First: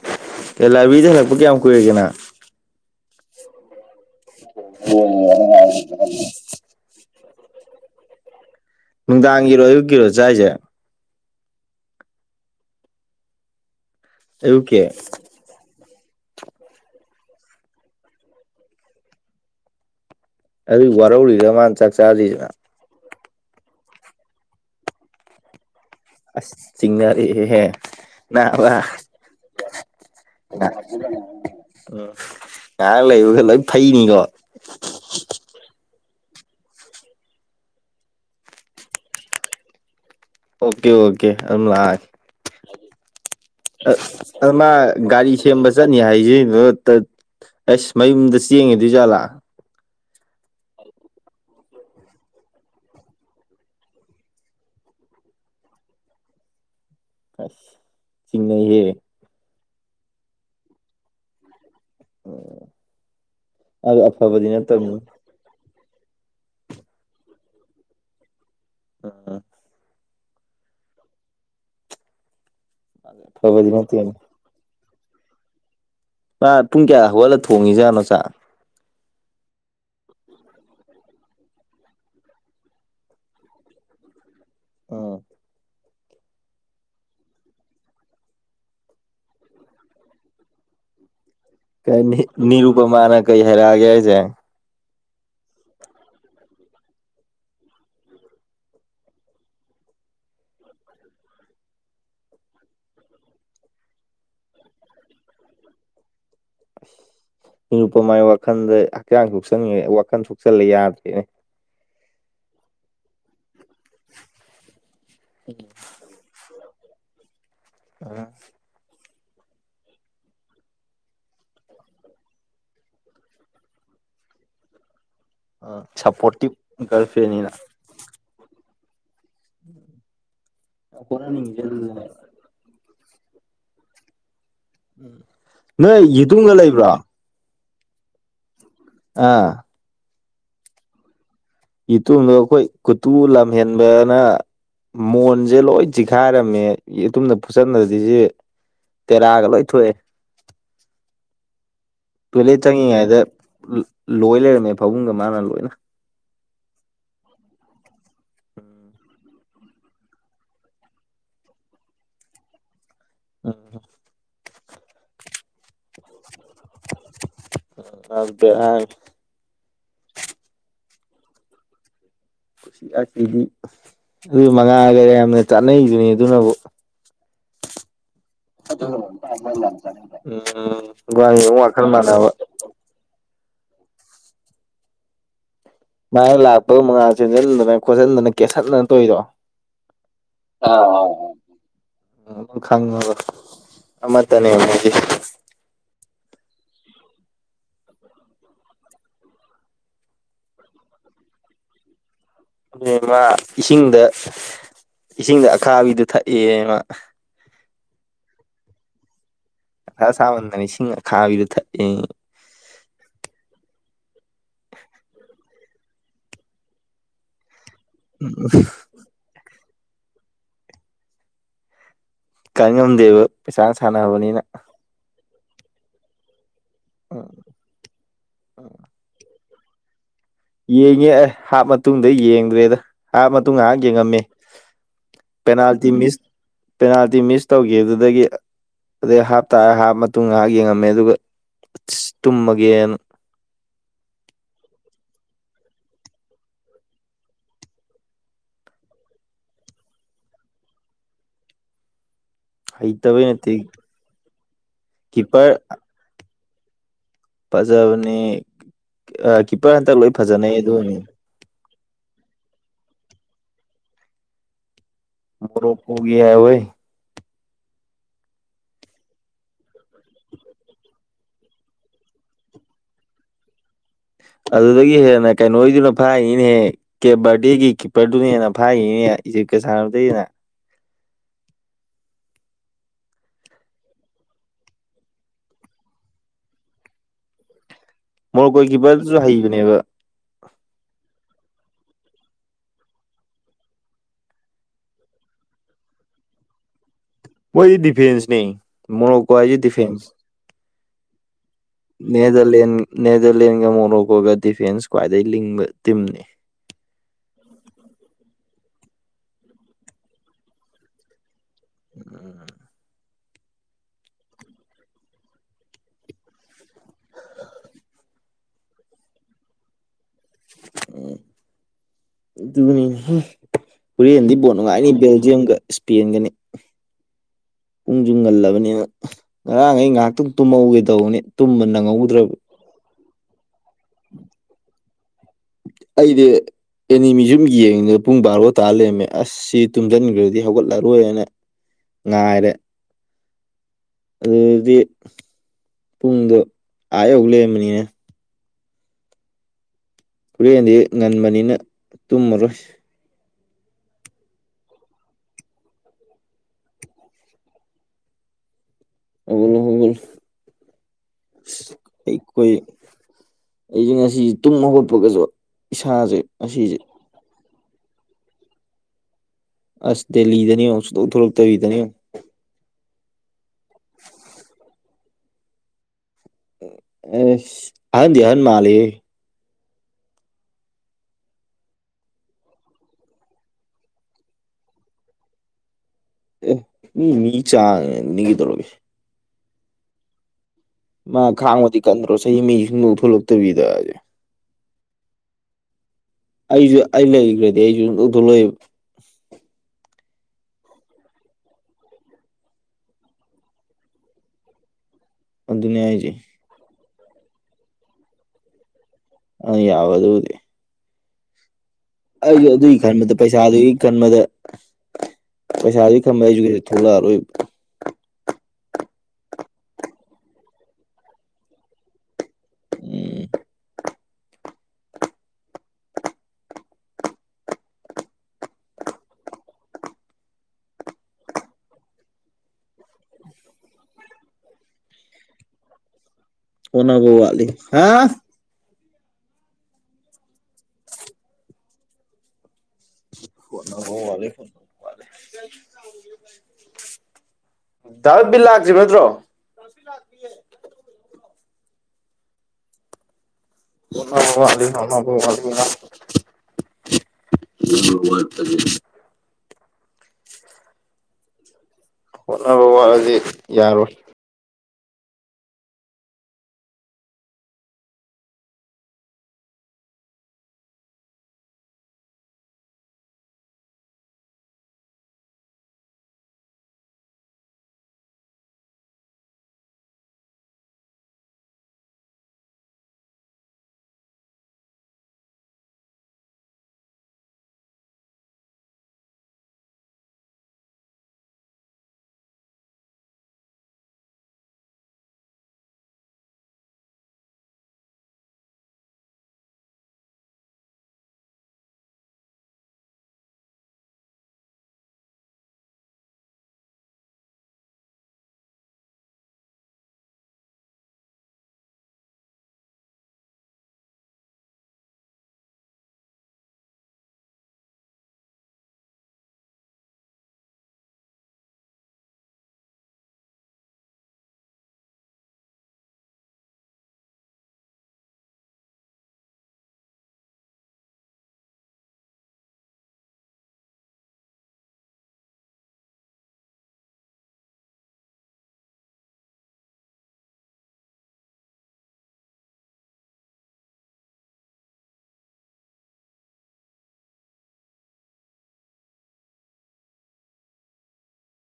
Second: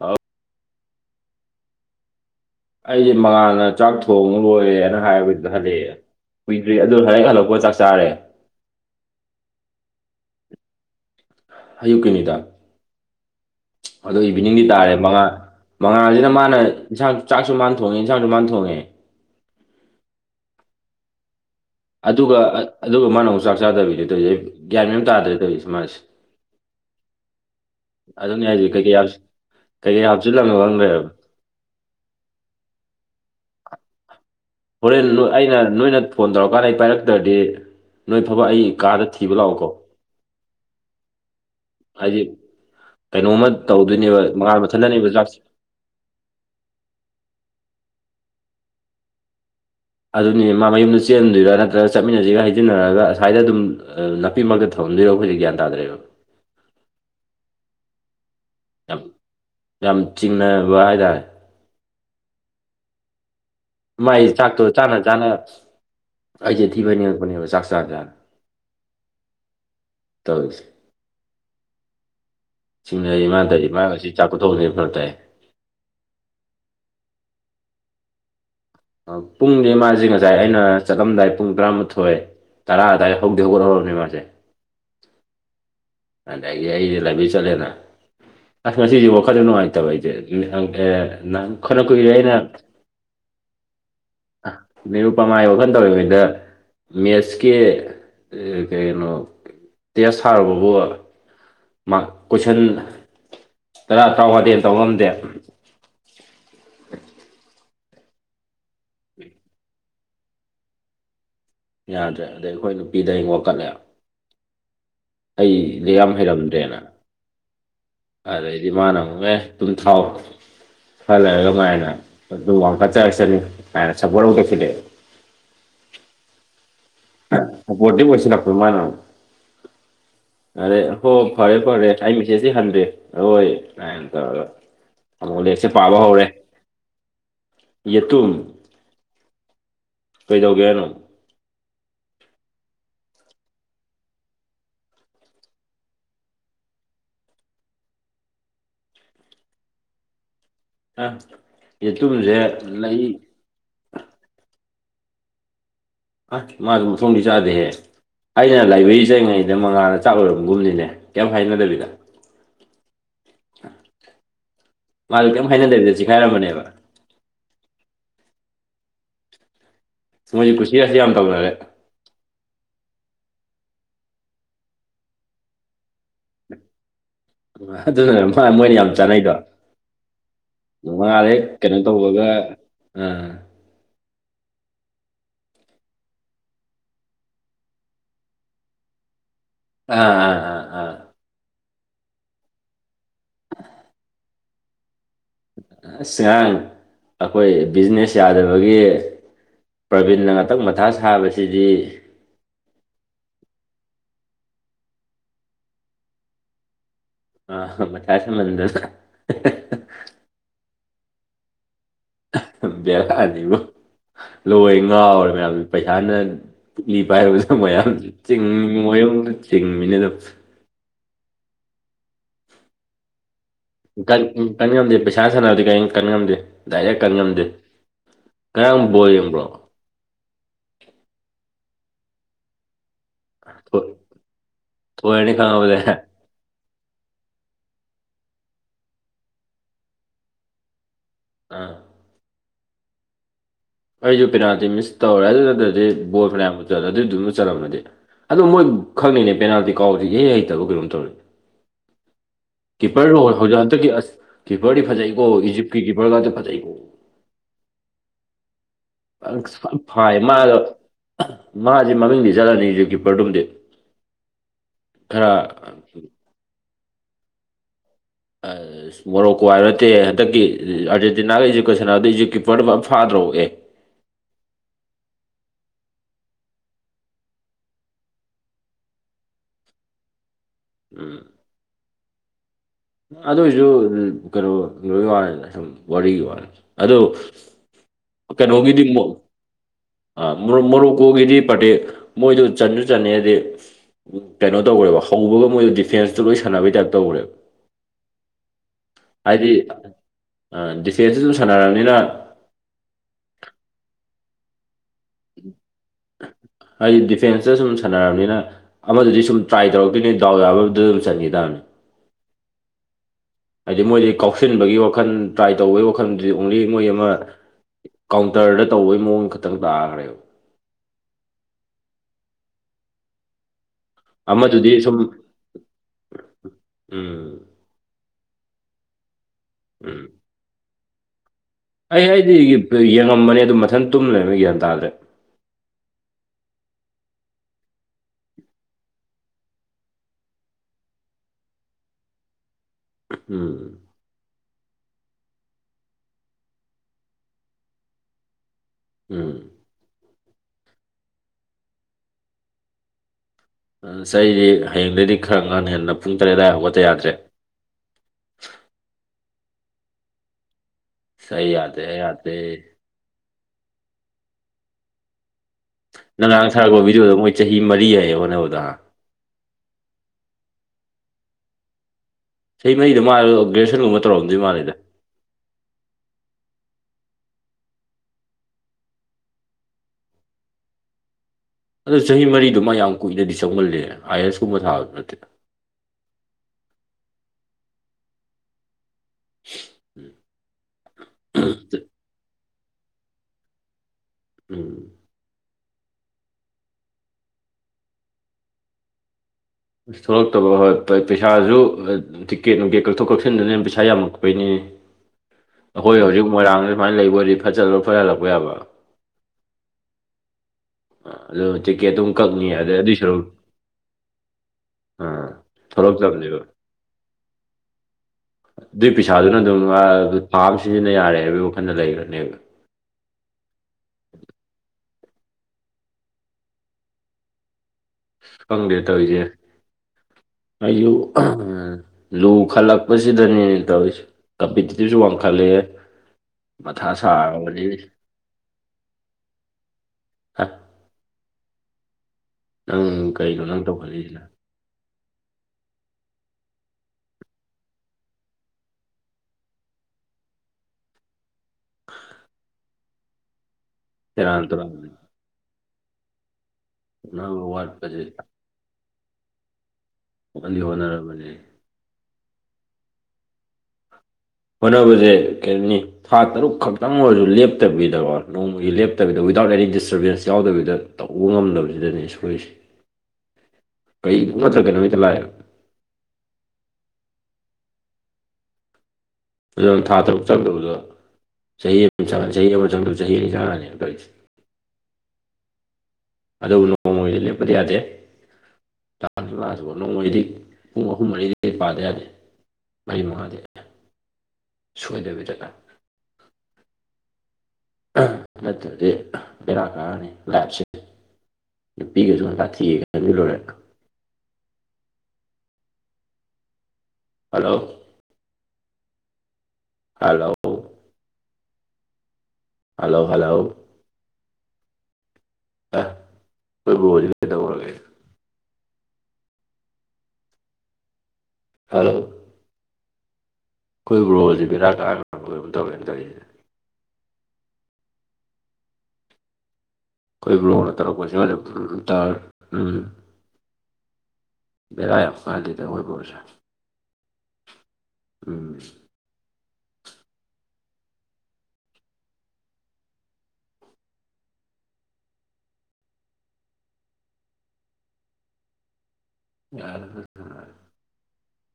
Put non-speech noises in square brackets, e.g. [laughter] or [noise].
ꯑꯧ, ꯂꯥꯕꯦꯔꯤꯗꯩ ꯍꯜꯂꯛꯄ ꯀꯌꯥꯝ ꯀꯨꯏꯔꯒꯦ ꯅꯪ ꯑꯩꯖꯦ ꯃꯉꯥꯜꯅ ꯆꯥꯛ ꯊꯣꯡꯕ ꯂꯣꯏꯔꯦꯅ ꯍꯥꯏꯕꯒꯤꯗ ꯍꯜꯂꯛꯑꯦ ꯀꯨꯏꯗ꯭ꯔꯤ ꯑꯗꯨ ꯅꯍꯦꯛ ꯍꯜꯂꯛꯄ ꯆꯥꯛ ꯆꯥꯔꯦ ꯅꯨꯡꯗꯥꯡꯒꯤꯔꯣ ꯑꯌꯨꯛꯀꯤꯔꯣ ꯆꯥꯏꯖꯦ ꯑꯌꯨꯛꯀꯤꯅꯤꯗ ꯑꯗꯣ ꯏꯕꯤꯅꯤꯡꯗꯤ ꯑꯌꯨꯛꯀꯤ ꯇꯥꯔꯦ ꯃꯉꯥ ꯃꯉꯥꯜꯖꯤꯅ ꯃꯥꯅ ꯏꯟꯁꯥꯡ ꯆꯥꯛꯁꯨ ꯃꯥꯅ ꯊꯣꯡꯉꯦ ꯏꯟꯁꯥꯡꯁꯨ ꯃꯥꯅ ꯊꯣꯡꯉꯦ ꯑꯗꯨ ꯋꯥꯔꯧꯔꯤꯔ ꯃꯥꯅ ꯆꯛ ꯑꯗꯨꯒ ꯑꯗꯨꯒ ꯃꯥꯅ ꯑꯃꯨꯛ ꯆꯥꯛ ꯆꯥꯗꯕꯤꯅꯦ ꯇꯧꯋꯤꯖꯦ ꯑꯩ ꯒ꯭ꯌꯥꯟ ꯃꯦꯟꯑꯝ ꯇꯥꯗ꯭ꯔꯦ ꯇꯧꯔꯤꯖ ꯃꯥꯁꯦ ꯑꯁ ꯆꯁꯤꯡꯅꯔꯛꯑꯦꯍꯦ ꯑꯗꯨꯅꯤ ꯍꯥꯏꯁꯦ ꯅꯕ ꯀꯩꯀꯩ ꯍꯥꯞ- ꯀꯩꯀꯩ ꯍꯥꯆꯤꯜꯂꯅꯣ ꯈꯪꯗ꯭ꯔꯦꯕ ꯎꯝ ꯉꯥꯏꯍꯛ ꯂꯩꯕꯒ ꯂꯣꯏ ꯐꯩꯅꯤꯀꯣ ꯍꯣꯔꯦꯜ ꯑꯩꯅ ꯅꯣꯏꯅ ꯐꯣꯟ ꯇꯧꯔꯀꯥꯟꯗ ꯑꯩ ꯄꯥꯏꯔꯛꯇ꯭ꯔꯥꯗꯤ ꯅꯣꯏ ꯐꯕ ꯑꯩ ꯀꯥꯗ ꯊꯤꯕ ꯂꯥꯛꯎꯀꯣ ꯑꯣꯀꯦ ꯑꯣꯀꯦ ꯑꯗꯨꯝ ꯂꯥꯛꯑꯥ ꯑꯩ ꯀꯩꯅꯣꯝꯃ ꯇꯧꯗꯣꯏꯅꯦꯕ ꯃꯉꯥꯜ ꯑꯃ ꯃꯊꯟꯗꯅꯦꯕ ꯆꯥꯛ ꯒꯥꯔꯤꯁꯤꯕ ꯆꯠꯅꯤ ꯍꯥꯏꯖꯤ ꯗꯠ ꯇꯠ ꯑꯁ ꯃꯌꯨꯝꯗ ꯆꯦꯡꯉꯤꯗꯣꯏ ꯖꯥꯥꯠꯂꯥ ꯑꯗꯨꯅꯤ ꯃꯥ ꯃꯌꯨꯝꯗ ꯆꯦꯟꯗꯣꯏꯔꯥ ꯅꯠꯇ꯭ꯔꯒ ꯆꯠꯃꯤꯟꯅꯁꯤꯒ ꯍꯩꯖꯤꯟꯅꯔꯒ ꯑꯁꯥꯏꯗ ꯑꯗꯨꯝ ꯅꯥꯞꯄꯤꯃꯔꯛꯇ ꯊꯝꯗꯣꯏꯔꯣ ꯑꯈꯣꯏꯖꯦ ꯒ꯭ꯌꯥꯟ ꯇꯥꯗꯔ꯭ꯦꯕ ꯆꯤꯡꯅꯩ ꯍꯦ ꯌꯥꯝ ꯌꯥꯝ ꯆꯤꯡꯅꯕ ꯍꯥꯏꯇꯥꯔꯦ ꯑꯣ ꯃꯥꯏ ꯆꯥꯛꯇꯣ ꯆꯥꯅ ꯆꯥꯅ ꯑꯩꯖꯦ ꯊꯤ ꯐꯥꯏꯅꯤꯡꯉꯛꯄꯅꯦꯕ ꯆꯥꯛ ꯆꯥ ꯆꯥꯅ ꯑ ꯇꯧꯔꯤꯁꯦ ꯁꯤꯡꯅꯔꯤ ꯏꯃꯥꯅ ꯑꯐꯕꯗꯤ ꯇꯧꯏꯁꯦ ꯃꯥ ꯅꯠꯇꯦꯅꯦ ꯉꯁꯤ ꯆꯥꯎꯈꯠ ꯗꯧ ꯂꯩꯔ ꯐꯔꯛꯇꯥꯏ ꯃꯥ ꯄꯨꯡ ꯀꯌꯥ ꯍꯧꯒꯠꯂ ꯊꯣꯡꯉꯤꯖꯥꯠꯅꯣ ꯆꯥꯛ ꯑꯥ ꯄꯨꯡꯅꯦ ꯃꯖꯦ ꯉꯁꯥꯏ ꯑꯩꯅ ꯆꯠꯂꯝꯗꯥꯏ ꯄꯨꯡ ꯇꯔꯥꯃꯊꯣꯏ ꯇꯔꯥ ꯑꯗꯥꯏꯗ ꯍꯧꯗꯤ ꯍꯧꯒꯠ ꯍꯧꯔꯕꯅꯤ ꯃꯥꯁꯦ ꯎꯝ ꯑꯗꯒꯤ ꯑꯩꯗꯤ ꯂꯥꯢꯕ꯭ꯔꯤ ꯆꯠꯂꯦꯅ ꯑꯁ ꯉꯁꯤꯁꯤ ꯋꯥꯈꯜꯖꯨ ꯅꯨꯡꯉꯥꯏꯇꯕ ꯑꯩꯖꯦ ꯌꯨꯁꯥꯡ ꯊꯛꯑꯦ ꯅꯪ ꯀꯩ ꯅꯤꯍꯤꯠ ꯅꯤꯔꯨꯄꯃꯥꯥꯅ ꯀꯩ ꯍꯥꯔꯛꯑꯒꯦ ꯍꯥꯏꯒꯦ ꯑꯥ ꯅꯤꯔꯨꯄꯃꯥꯏ ꯋꯥꯈꯜ ꯇꯧꯔꯤꯉꯩꯗ ꯃꯦꯠꯁꯀꯤ [unintelligible] ꯇꯦꯁ ꯊꯔꯨꯕꯕꯨ ꯃꯥ ꯀꯣꯏꯁꯟ ꯇꯔꯥ ꯇꯔꯥꯃꯉꯥ ꯗꯩ ꯍꯦꯅ ꯇꯧ ꯉꯝꯗꯦ ꯅꯤꯔꯨꯞꯄꯃꯥꯏ ꯋꯥꯈꯟꯗ ꯍꯛꯆꯥꯡ ꯁꯣꯛꯆꯟꯉꯦ ꯋꯥꯈꯟ ꯁꯣꯛꯆꯜꯂꯦ ꯌꯥꯗ꯭ꯔꯦꯅꯦ ꯌꯥꯗ꯭ꯔꯦ ꯑꯗꯩ ꯑꯩꯈꯣꯏ ꯅꯨꯄꯤꯗ ꯑꯩ ꯋꯥꯀꯠꯂꯦ ꯑꯩ ꯗꯤ ꯌꯥꯝ ꯍꯩꯔꯝꯗ꯭ꯔꯦꯅ ꯑꯗꯩꯗꯤ ꯃꯥꯅ ꯑꯃꯨꯛ ꯑꯦ ꯄꯨꯝꯊꯥꯎ ꯈꯔ ꯂꯩꯔꯒ ꯃꯥꯏꯅ ꯑꯗꯨ ꯋꯥꯡ ꯈꯠ ꯆꯠꯔꯁꯅꯤ ꯀꯥꯏꯅ ꯁꯄꯣꯔ ꯑꯃꯨꯛ ꯇꯧꯊꯤꯜꯂꯦ ꯑ ꯁꯄꯣꯔꯇꯤꯚ ꯑ ꯁꯄꯣꯔꯇꯤꯞ ꯑꯣꯏꯁꯤꯜꯂꯛꯄꯗꯣ ꯃꯥꯅꯑꯣꯏ ꯑꯔꯩ ꯍꯣ ꯐꯔꯦ ꯍꯣꯠꯅꯅꯤꯡꯉꯤꯁꯦ ꯐꯔꯦ ꯑꯗꯨꯗꯅꯦ ꯑꯩ ꯆꯦꯁꯤ ꯍꯟꯗꯦ ꯑꯣꯏ ꯁꯥꯏꯅ ꯇꯧꯔꯒ ꯑꯃꯨꯛ ꯂꯦꯛꯁꯦ ꯄꯥꯕ ꯍꯧꯔꯦ ꯂꯩꯕ꯭ꯔꯥ ꯌꯦꯠꯇꯨꯝ ꯑꯥ ꯀꯩꯗꯧꯒꯦ ꯍꯥꯏꯅꯣ ꯌꯦꯇꯨꯝꯗꯣ ꯑꯩꯈꯣꯏ ꯀꯨꯇꯨ ꯂꯝꯍꯦꯟꯕꯅ ꯃꯣꯟꯖꯦ ꯂꯣꯏ ꯆꯤꯛꯈꯥꯏꯔꯝꯃꯦ ꯌꯦꯇꯨꯝꯅ ꯐꯣꯠꯆꯟꯗꯗꯤꯁꯦ ꯇꯦꯔꯥꯒ ꯂꯣꯏ ꯊꯣꯛꯑꯦ ꯑꯥ ꯇꯣꯏꯂꯦꯠ ꯆꯪꯉꯤꯉꯩꯗ ꯂꯣꯏ ꯂꯩꯔꯝꯃꯦ ꯐꯃꯨꯡꯒ ꯃꯥꯅ ꯂꯣꯏꯅ ꯑ ꯃꯥꯖꯨ ꯃꯊꯣꯡꯗꯤ ꯆꯥꯗꯦꯍꯦ ꯑꯩꯅ ꯂꯥꯏꯕ꯭ꯔꯦꯔꯤ ꯆꯠꯔꯤꯉꯩꯗ ꯃꯉꯥꯜꯅ ꯆꯥꯛꯂꯣꯏꯔꯝꯒꯨꯝꯅꯤꯅꯦ ꯀꯩꯝ ꯍꯥꯏꯅꯗꯕꯤꯗ ꯎꯝ ꯃꯥꯖꯨ ꯀꯩꯝ ꯍꯥꯏꯅꯗꯕꯤꯗ ꯆꯤꯛꯈꯥꯏꯔꯝꯕꯅꯦꯕ ꯗ ꯍꯥꯏ ꯃꯣꯏꯖꯦ ꯀꯨꯁꯤ ꯔꯁꯤ ꯌꯥꯝ ꯇꯧꯅꯔꯦ ꯍꯤꯗꯥꯛꯀꯤꯗꯤ ꯑꯗꯨ ꯃꯉꯥꯜꯒ ꯌꯥꯝꯅ ꯆꯥꯅꯩꯗꯨꯅꯤ ꯑꯗꯨꯅꯕꯨ ꯑꯗꯨꯅꯔ ꯃꯥ ꯃꯣꯏꯅ ꯌꯥꯝ ꯆꯥꯅꯩꯗꯣ ꯎꯝ ꯅꯨꯡꯉꯥꯔꯦ ꯏꯕꯥꯅꯤ ꯑꯃꯨꯛ ꯀꯩꯅꯣ ꯋꯥꯈꯜ ꯃꯥꯟꯅꯕ ꯇꯧꯕꯒ ꯑ ꯃꯥꯥꯏ ꯂꯥꯛꯄꯒ ꯃꯉꯥ ꯆꯦꯟꯁꯤꯟꯗꯅ ꯈꯣꯠꯆꯟꯗꯅ ꯀꯦꯠꯊꯠꯗꯅ ꯇꯧꯗꯣ ꯑꯥ ꯑꯥ ꯑꯥ ꯑ ꯑꯥ ꯑꯥꯎ ꯑꯗꯨꯝ ꯈꯪꯉꯕꯅꯤ ꯇꯅꯦꯦꯗꯤ [unintelligible] ꯑꯁ ꯉꯔꯥꯡ ꯑꯩꯈꯣꯏ ꯕꯤꯖꯤꯅꯦꯁ ꯌꯥꯗꯕꯒꯤ ꯄ꯭ꯔꯕꯤꯟꯟꯅ ꯉꯥꯛꯇꯪ ꯃꯊꯥ ꯁꯥꯕꯁꯤꯗꯤ ꯑꯗꯨꯅꯦ ꯏꯃ ꯏꯁꯤꯡꯗ ꯏꯁꯤꯡꯗ ꯑꯈꯥꯕꯤꯗꯨ ꯊꯛꯑꯦꯃ ꯑꯥ ꯃꯇꯥꯏ ꯊꯃꯜꯗꯁ ꯃꯊꯥ ꯁꯥꯃꯟꯗꯅꯤ ꯏꯁꯤꯡ ꯑꯈꯥꯕꯤꯗꯣ ꯊꯛꯑꯦꯌꯦ ꯕꯦꯔꯥ ꯇꯅꯤꯕꯣ [unintelligible] ꯂꯣꯏ ꯉꯥꯎꯔꯦ ꯃꯌꯥꯝꯗꯨ ꯄꯩꯁꯥꯅ ꯄꯨꯛꯂꯤꯕ ꯍꯥꯏꯕꯁꯨ ꯃꯌꯥꯝ ꯆꯤꯡ ꯃꯣꯌꯜꯗ ꯆꯤꯡꯃꯤꯅꯦꯗꯨꯝ ꯀꯥꯏ ꯉꯝꯗꯦꯕ ꯄꯩꯁꯥ ꯒꯟ ꯁꯥꯟꯅꯕꯅꯤꯅ ꯀꯟꯉꯝꯗꯦ ꯄꯩ ꯏꯁꯥ ꯁꯥꯟꯅꯕꯗꯤ ꯀꯔꯤꯝ ꯀꯟ ꯉꯝꯗꯦ ꯗꯥꯏꯔꯦꯛ ꯀꯟ ꯉꯝꯗꯦ ꯉꯔꯥꯡ ꯕꯣꯜ ꯌꯦꯡꯕ꯭ꯔꯣ ꯌꯦꯡꯉꯦ ꯑꯦ ꯍꯥꯞ ꯃꯇꯨꯡꯗ ꯌꯦꯡꯗ꯭ꯔꯦꯗ ꯍꯥ ꯃꯇꯨꯡ ꯉꯥꯏꯍꯥꯛ ꯊꯣ- ꯌꯦꯡꯉꯝꯃꯤ ꯊꯣꯏꯔꯅꯤ ꯈꯪꯉꯕꯅꯦ ꯄꯦꯅꯥꯜꯇꯤ ꯃꯤꯁ ꯄꯦꯅꯥꯜꯇꯤ ꯃꯤꯁ ꯇꯧꯈꯤꯕꯗꯨꯗꯒꯤ ꯑꯗꯩ ꯍꯥꯞꯇꯥꯔꯦ ꯍꯥꯞ ꯃꯇꯨꯡ ꯉꯥꯏꯍꯥꯛ ꯌꯦꯡꯉꯝꯃꯦ ꯑꯗꯨꯒ ꯑꯥ ꯇꯨꯝꯃꯒꯦ ꯑꯩꯁꯨ ꯄꯦꯅꯥꯜꯇꯤ ꯃꯤꯁ ꯇꯧꯔꯦ ꯑꯗꯨ ꯅꯠꯇ꯭ꯔꯗꯤ ꯕꯣꯜ ꯃꯌꯥꯝ ꯆꯠꯂꯦ ꯑꯗꯨꯏꯗꯨꯝ ꯆꯠꯂꯝꯃꯗꯤ ꯑꯗꯣ ꯃꯣꯏ ꯈꯪꯅꯤꯡꯅꯦ ꯄꯦꯅꯥꯜꯇꯤ ꯀꯥꯎꯗ ꯍꯩ ꯍꯩꯇꯕ ꯀꯩꯅꯣꯝ ꯇꯧꯔꯤ ꯍꯩꯇꯕꯩ ꯀꯤꯞꯄꯔꯣꯏ ꯅꯠꯇꯦ ꯍꯧꯖꯤꯛ ꯍꯟꯗꯛꯀꯤ ꯑꯁ ꯀꯤꯞꯄꯔꯗꯤ ꯐꯖꯩꯀꯣ ꯀꯤꯞꯄꯔ ꯏꯖꯤꯞꯀꯤ ꯀꯤꯞꯄꯔ ꯉꯥꯛꯇ ꯐꯖꯩꯀꯣ ꯐꯖꯕꯅꯦ ꯑꯁ ꯀꯤꯞꯄꯔ ꯐꯖꯅ ꯍꯟꯇ ꯂꯣꯏ ꯐꯥꯏ ꯐꯖꯅꯩ ꯃꯥꯗꯣ ꯑꯗꯨꯅꯤ ꯃꯥꯁꯦ ꯃꯃꯤꯡꯗꯤ ꯆꯠꯂꯅꯤ ꯌꯖꯤꯛꯀꯤꯞꯄꯔꯗꯨꯝꯗꯤ ꯈꯔ [unintelligible] [unintelligible] ꯃꯣꯔꯣꯀꯣ ꯍꯥꯏꯔ ꯅꯠꯇꯦ ꯍꯟꯗꯛꯀꯤ ꯑꯥꯔꯖꯦꯟꯇꯤꯅꯥꯒ ꯏꯖꯨꯀꯦꯁꯅꯥꯗ ꯏꯖꯨꯀꯤꯞꯄꯔꯗꯨ ꯑꯃ ꯐꯥꯗ꯭ꯔꯣ ꯑꯦ ꯑꯗꯨꯗꯒꯤ ꯍꯦꯟꯅ ꯀꯩꯅꯣ ꯑꯣꯏꯗꯨꯅꯣ ꯐꯥꯏꯅꯤꯅꯍꯦ ꯀꯦꯕꯥꯔꯗꯤꯒꯤ ꯀꯤꯞꯄꯔꯗꯨꯅꯦꯅ ꯐꯥꯉꯤꯅꯦ ꯏꯆꯤꯞꯀ ꯁꯥꯟꯅꯔꯗꯒꯤ ꯍꯦꯅ ꯎꯝ ꯑꯗꯨ ꯑꯣꯏꯁꯨ ꯀꯩꯅꯣ ꯂꯣꯏꯒꯤ ꯋꯥꯅꯤ ꯁꯨꯝ ꯋꯥꯔꯤꯒꯤ ꯋꯥꯅꯤ ꯑꯗꯨ ꯑꯣ ꯀꯩꯅꯣ ꯃꯣꯔꯣꯀꯣꯏ ꯒꯤꯗꯤ‌ꯃꯣꯛ ꯀꯤꯞꯄꯔꯗꯨꯁꯨ ꯍꯩꯕꯅꯦꯕ ꯃꯣꯔꯣꯛꯀꯣꯒꯤꯗꯤ ꯐꯠꯇꯦ ꯃꯣꯏꯗꯨ ꯆꯟꯁꯨ ꯆꯟꯅꯅꯤ ꯍꯥꯏꯗꯤ ꯀꯩꯅꯣ ꯇꯧꯔꯦꯕ ꯍꯧꯕꯒ ꯃꯣꯏꯗꯣ ꯗꯤꯐꯦꯟꯁꯇꯨ ꯂꯣꯏ ꯁꯥꯟꯅꯕꯩ ꯇꯥꯏꯞ ꯇꯧꯔꯦꯕ ꯃꯣꯏꯗꯤꯐꯦꯟꯁ ꯅꯦ ꯍꯥꯏꯗꯤ ꯑ ꯗꯤꯐꯦꯟꯁꯇ ꯑꯗꯨꯝ ꯁꯥꯟꯅꯔꯝ ꯅꯦꯗꯔꯂꯦꯟ ꯅꯦꯗꯔꯂꯦꯟꯒ ꯃꯣꯔꯣꯀꯣꯒ ꯗꯤꯐꯦꯟꯁ ꯈ꯭ꯋꯥꯏꯗꯩ ꯂꯤꯡꯕ ꯇꯤꯝꯅꯤ ꯍꯥꯏꯗꯤ ꯗꯤꯐꯦꯟꯁꯇ ꯁꯨꯝ ꯁꯥꯟꯅꯔꯕꯅꯤꯅ ꯑꯃꯗꯨꯗꯤ ꯁꯨꯝ ꯇ꯭ꯔꯥꯏ ꯇꯧꯔꯛꯇꯣꯏꯅꯤ ꯗꯥꯎ ꯌꯥꯕ ꯑꯃꯗꯨꯗ ꯑꯗꯨꯝ ꯆꯪꯈꯤ ꯇꯥꯕꯅꯦ [inaudible] ꯍꯥꯏꯗꯤ ꯃꯣꯏꯗꯤ ꯀꯥꯎꯁꯤꯟꯕꯒꯤ ꯋꯥꯈꯜ ꯇ꯭ꯔꯥꯏ ꯇꯧꯕꯒꯤ ꯋꯥꯈꯜꯗꯨꯗꯤ ꯑꯣꯡꯂꯤ ꯃꯣꯏ ꯑꯃ ꯀꯥꯎꯟꯇꯔꯗ ꯇꯧꯕꯩ ꯃꯑꯣꯡ ꯈꯛꯇꯪ ꯇꯥꯈ꯭ꯔꯦꯕ ꯎ ꯑꯗꯨꯅꯤꯅꯦꯍꯦ ꯍꯨꯔꯤꯟꯗꯤ ꯕꯣꯠ ꯑꯃꯗꯨꯗꯤ ꯅꯨꯡꯉꯥꯏꯅꯤ ꯁꯨꯝ ꯕꯦꯜꯖꯤꯌꯝꯒ ꯏꯁꯄꯦꯟꯒꯅꯤ ꯎꯝ ꯄꯨꯡꯁꯨ ꯉꯜꯂꯕꯅꯦꯕ ꯉꯔꯥꯡꯈꯩ ꯎꯝ ꯉꯥꯏꯍꯥꯛꯇꯪ ꯇꯨꯝꯍꯧꯒꯦ ꯇꯧꯕꯅꯤ ꯇꯨꯝꯕ ꯑꯩ ꯅꯪꯍꯧꯗ꯭ꯔꯕ ꯍꯥꯏꯗꯤ ꯌꯦꯡꯉꯝꯕꯅꯦ ꯑꯗꯨꯝ ꯃꯊꯟ ꯇꯨꯝ ꯂꯩꯔꯝꯃꯦ ꯒ꯭ꯌꯥꯟ ꯇꯥꯗ꯭ꯔꯦ ꯑꯩꯗꯤ ꯑꯦꯅꯤꯃꯤꯌꯨꯖꯨꯝ ꯌꯦꯡꯉꯤꯗ ꯄꯨꯡ ꯕꯥꯔꯣ ꯇꯥꯔ ꯂꯩꯔꯝꯃꯦ ꯑꯁ ꯁꯤ ꯇꯨꯝꯁꯤꯟꯈ꯭ꯔꯗꯤ ꯍꯧꯒꯠꯂꯔꯣꯏꯅ ꯉꯥꯏꯔꯦ ꯎꯝ ꯑꯗꯨꯗꯤ ꯄꯨꯡꯗꯣ ꯑꯥ ꯌꯧ ꯂꯩꯔꯝꯕꯅꯤꯅꯦ [unintelligible] ꯎꯝ ꯀꯨꯔꯦꯟꯗꯤ ꯉꯟꯕꯅꯤꯅ ꯇꯨꯝꯃꯔꯣꯏ ꯑꯁ ꯑꯩꯗꯤ ꯍꯌꯦꯡꯗꯒꯤꯗꯤ ꯈꯔ ꯉꯟꯅ ꯍꯦꯟꯅ ꯄꯨꯡ ꯇꯔꯦꯠ ꯑꯗꯨꯋꯥꯏ ꯍꯧꯒꯠꯇ ꯌꯥꯗ꯭ꯔꯦ [inaudible] ꯑꯁ ꯑꯩ ꯌꯥꯗ꯭ꯔꯦ ꯑꯩ ꯌꯥꯗ꯭ꯔꯦ ꯑꯩꯁꯦ ꯉꯁꯤ ꯇꯨꯝꯕ ꯍꯣꯠꯄꯒꯁꯨ ꯅꯔꯥꯡ ꯊꯥꯔꯛꯄ ꯕꯤꯗꯤꯑꯣꯗꯣ ꯃꯣꯏ ꯆꯍꯤ ꯃꯔꯤ ꯌꯥꯌꯦ ꯍꯣꯠꯅꯕꯗ ꯑꯁ ꯗꯦꯜꯂꯤꯗꯅꯤ ꯌ‌ꯦꯡꯉ‌ꫭ ꯁꯨꯛꯊꫭꯛꯂꯛꯇꯕꯤꯗꯅ‌ꯦ ꯌ‌ꫭꯡ ꯆꯍꯤ ꯃꯔꯤꯗ ꯃꯥꯖꯨ ꯒ꯭ꯔ‌ꯦꯖ꯭ꯋ‌ꯦꯁꯟꯒꯨꯝꯕ ꯇꯧꯔꯝꯗꯣꯏ ꯃꯥꯜꯂꯤꯗ ꯑꯦ ꯑꯍꯟꯗꯤ ꯑꯍꯟ ꯃꯥꯂꯦ ꯑꯗꯣ ꯆꯍꯤ ꯃꯔꯤꯗꯨꯃ ꯌꯥꯝ ꯀꯨꯏꯅꯗꯤ ꯆꯪꯃꯜꯂꯦ ꯑꯥꯏ ꯑꯦꯁ ꯀꯨꯝꯕ ꯊꯥꯕ ꯅꯠꯇꯦ ꯑꯦ ꯃꯤ ꯃꯤ ꯆ ꯅꯤꯡꯃꯤ [unintelligible] [unintelligible] ꯃꯥ ꯈꯥꯡꯕꯗꯤ ꯀꯟꯗ꯭ꯔꯣ ꯆꯍꯤ ꯃꯤꯁꯤꯡꯗ ꯊꯣꯛꯂꯛꯇꯕꯤꯗ ꯎꯝ ꯑꯩꯁꯨ ꯑꯩ ꯂꯩ [unintelligible] ꯊꯣꯛꯂꯛꯇꯕ ꯍꯣꯏ ꯄꯩꯁꯥꯁꯨ ꯇꯤꯛꯀꯦꯠ ꯅꯨꯡꯀꯦꯠ ꯀꯛꯊꯣꯛ ꯀꯛꯁꯤꯟꯗꯅꯦꯅ ꯄꯩꯁꯥ ꯌꯥꯝꯃꯛꯄꯩꯅꯤꯍ‌ꯦ ꯑꯗꯨꯅꯦ ꯑꯩꯈꯣꯏ ꯍꯥꯏꯁꯦ ꯍꯧꯖꯤꯛ ꯃꯣꯏꯔꯥꯡꯗ ꯁꯨꯃꯥꯏꯅ ꯂꯩꯕ ꯑꯣꯏꯗꯤ ꯐꯠ ꯆꯠꯂ ꯐꯠ ꯍꯜꯂꯛꯄ ꯌꯥꯕ ꯑ ꯌꯥꯎꯗꯨꯗꯤ ꯑꯗꯨ ꯇꯤꯛꯀꯦꯠ ꯑꯗꯨꯝ ꯑꯩꯁꯨ ꯀꯛꯅꯤ ꯑꯗꯩ ꯑꯗꯨꯒꯤ ꯑꯗꯨꯏ ꯈꯟꯕꯗ ꯁꯔꯨꯛ ꯄꯩꯁꯥꯗꯨꯒꯤ ꯈꯟꯕꯗ ꯑꯥ ꯄꯩꯁꯤꯒꯤ ꯈꯟꯕꯗ ꯊꯣꯛꯂꯛꯇꯕꯅꯦꯕ ꯑꯩꯁꯨ ꯀꯩꯁꯨ ꯊꫭꯛꯂꯛꯑꯔꫭꯏ ꯑꯗꯨꯏ ꯄꯩꯁꯥꯗꯨꯅ ꯑꯗꯨꯝ ꯊꯥꯝ ꯁꯤꯖꯤꯟꯅ ꯌꯥꯔꯦ ꯍꯥꯏꯕꯒꯤ ꯋꯥꯈꯜꯗ ꯂꯩꯈ꯭ꯔꯅꯦꯕ ꯎꯝ ꯈꯪꯗꯦ ꯇꯧꯔꯤꯁꯦ ꯑꯩꯁꯨ ꯂꯨ ꯈꯠꯂꯛꯄꯁꯤꯗꯅꯦꯅ ꯇꯧꯔꯤꯁꯦ ꯀꯝꯄꯤꯇꯤꯇꯤꯞꯁꯨ ꯋꯥꯡꯈꯠꯂꯛꯑꯦ ꯃꯊꯥ ꯍꯣꯠꯅꯕ ꯋꯥꯠꯂꯤ ꯍꯥ ꯁꯥꯔꯕꯅꯤꯅ‌ꯦ ꯍꯥ ꯑꯪ ꯍꯣꯠꯅꯕ ꯋꯥꯠꯂ‌ꯦ ꯗꯥꯜ ꯕꯤꯜ ꯂꯥꯛꯇ꯭ꯔꯤꯕ ꯅꯠꯇ꯭ꯔꯣ ꯉꯁꯤ ꯂꯥꯛꯇꯤꯌ‌ꯦ [unintelligible] ꯁꯦꯔꯥꯟ ꯇꯨꯔꯥꯟ ꯍꯣꯠꯅꯕ ꯋꯥꯠꯄꯁꯦ [unintelligible] ꯍꯣꯟꯗꯤ ꯍꯣꯠꯅꯔꯕꯅꯦ ꯍꯣꯠꯅꯕ ꯋꯥꯠꯂꯗꯤ ꯌꯥꯔꯣꯏ ꯍꯣꯠꯅꯕꯁꯦ ꯀꯩꯅꯤ ꯊꯥ ꯇꯔꯨꯛ ꯈꯛꯇꯪ ꯑꯣꯏꯔꯁꯨ ꯂꯦꯞꯇꯕꯤꯗꯀꯣ ꯅꯣꯡꯃꯒꯤ ꯂꯦꯞꯇꯕꯤꯗ ꯋꯤꯗꯥꯎꯠ ꯑꯦꯅꯤ ꯗꯤꯁꯇꯔꯕꯦꯟꯁ ꯌꯥꯎꯗꯕꯤꯗ ꯇꯧꯕ ꯉꯝꯗꯕꯁꯤꯗꯅꯦ ꯏꯁꯣꯏꯁꯦ ꯀꯔꯤꯒ ꯅꯠꯇ꯭ꯔ ꯀꯩꯅꯣ ꯍ‌ꯦꯛꯇ ꯂꯥꯛꯑꯦꯕ ꯑꯗꯨꯅ ꯊꯥ ꯇꯔꯨꯛ ꯆꯪꯂꯨꯕꯗꯣ ꯆꯍꯤ ꯑꯃꯆꯡ ꯆꯍꯤ ꯑꯃ ꯆꯪꯗꯣ ꯆꯍꯤ ꯑꯅꯤ ꯆꯥꯡꯉꯅꯤꯅ ꯇꯧꯔꯤꯁꯦ ꯑꯗꯨꯕꯨ ꯅꯣꯡꯃꯒꯤꯗꯤ ꯂꯦꯞꯄꯗꯤ ꯌꯥꯗꯦ ꯇꯥꯗꯅ [unintelligible] ꯅꯣꯡꯃꯩꯗꯤ ꯄꯨꯡ ꯑꯍꯨꯝ ꯃꯔꯤꯗꯤ ꯀꯩ ꯄꯥꯗ ꯌꯥꯗꯦ ꯃꯔꯤ ꯃꯉꯥꯗꯤ ꯁꯣꯏꯗꯕꯤꯗꯅ ꯑꯥ ꯅꯠꯇ꯭ꯔꯗꯤ ꯕꯦꯔꯥ ꯀꯥꯔꯅꯤ ꯂꯥꯏꯞꯁ‌ꯦ ꯅꯨꯄꯤꯒꯥꯁꯨ ꯍꯟꯇꯥ ꯊꯤꯒꯥꯅꯨꯗꯥ ꯂꯣꯏꯔꯦ ꯍꯜꯂꯣ ꯍꯜꯂꯣ ꯍꯜꯂꯣ ꯍꯜꯂꯣ ꯑꯦ ꯈꯣꯏ ꯕ꯭ꯔꯣꯖꯤ ꯀꯩꯗꯧꯒꯔꯒꯦ ꯍꯂꯣ ꯑꯩꯈꯣꯏ ꯕꯔꯣꯖꯤ ꯕꯤꯔꯥ ꯀꯥꯔ ꯀꯩꯅꯣꯝ ꯇꯧꯔꯦꯅꯦ ꯇꯧꯔꯤꯖꯦ ꯑꯩꯈꯣꯏ ꯕ꯭ꯔꯣꯅ ꯇꯧꯔꯛꯄꯁꯤꯃ ꯎꯝ ꯇꯧꯏ ꯕꯦꯔꯥ ꯌꯥꯝ ꯀꯥꯍꯜꯂꯤꯗꯥ ꯑꯈꯣꯏ ꯕꯔꯣꯁꯦ ꯎꯝ [unintelligible]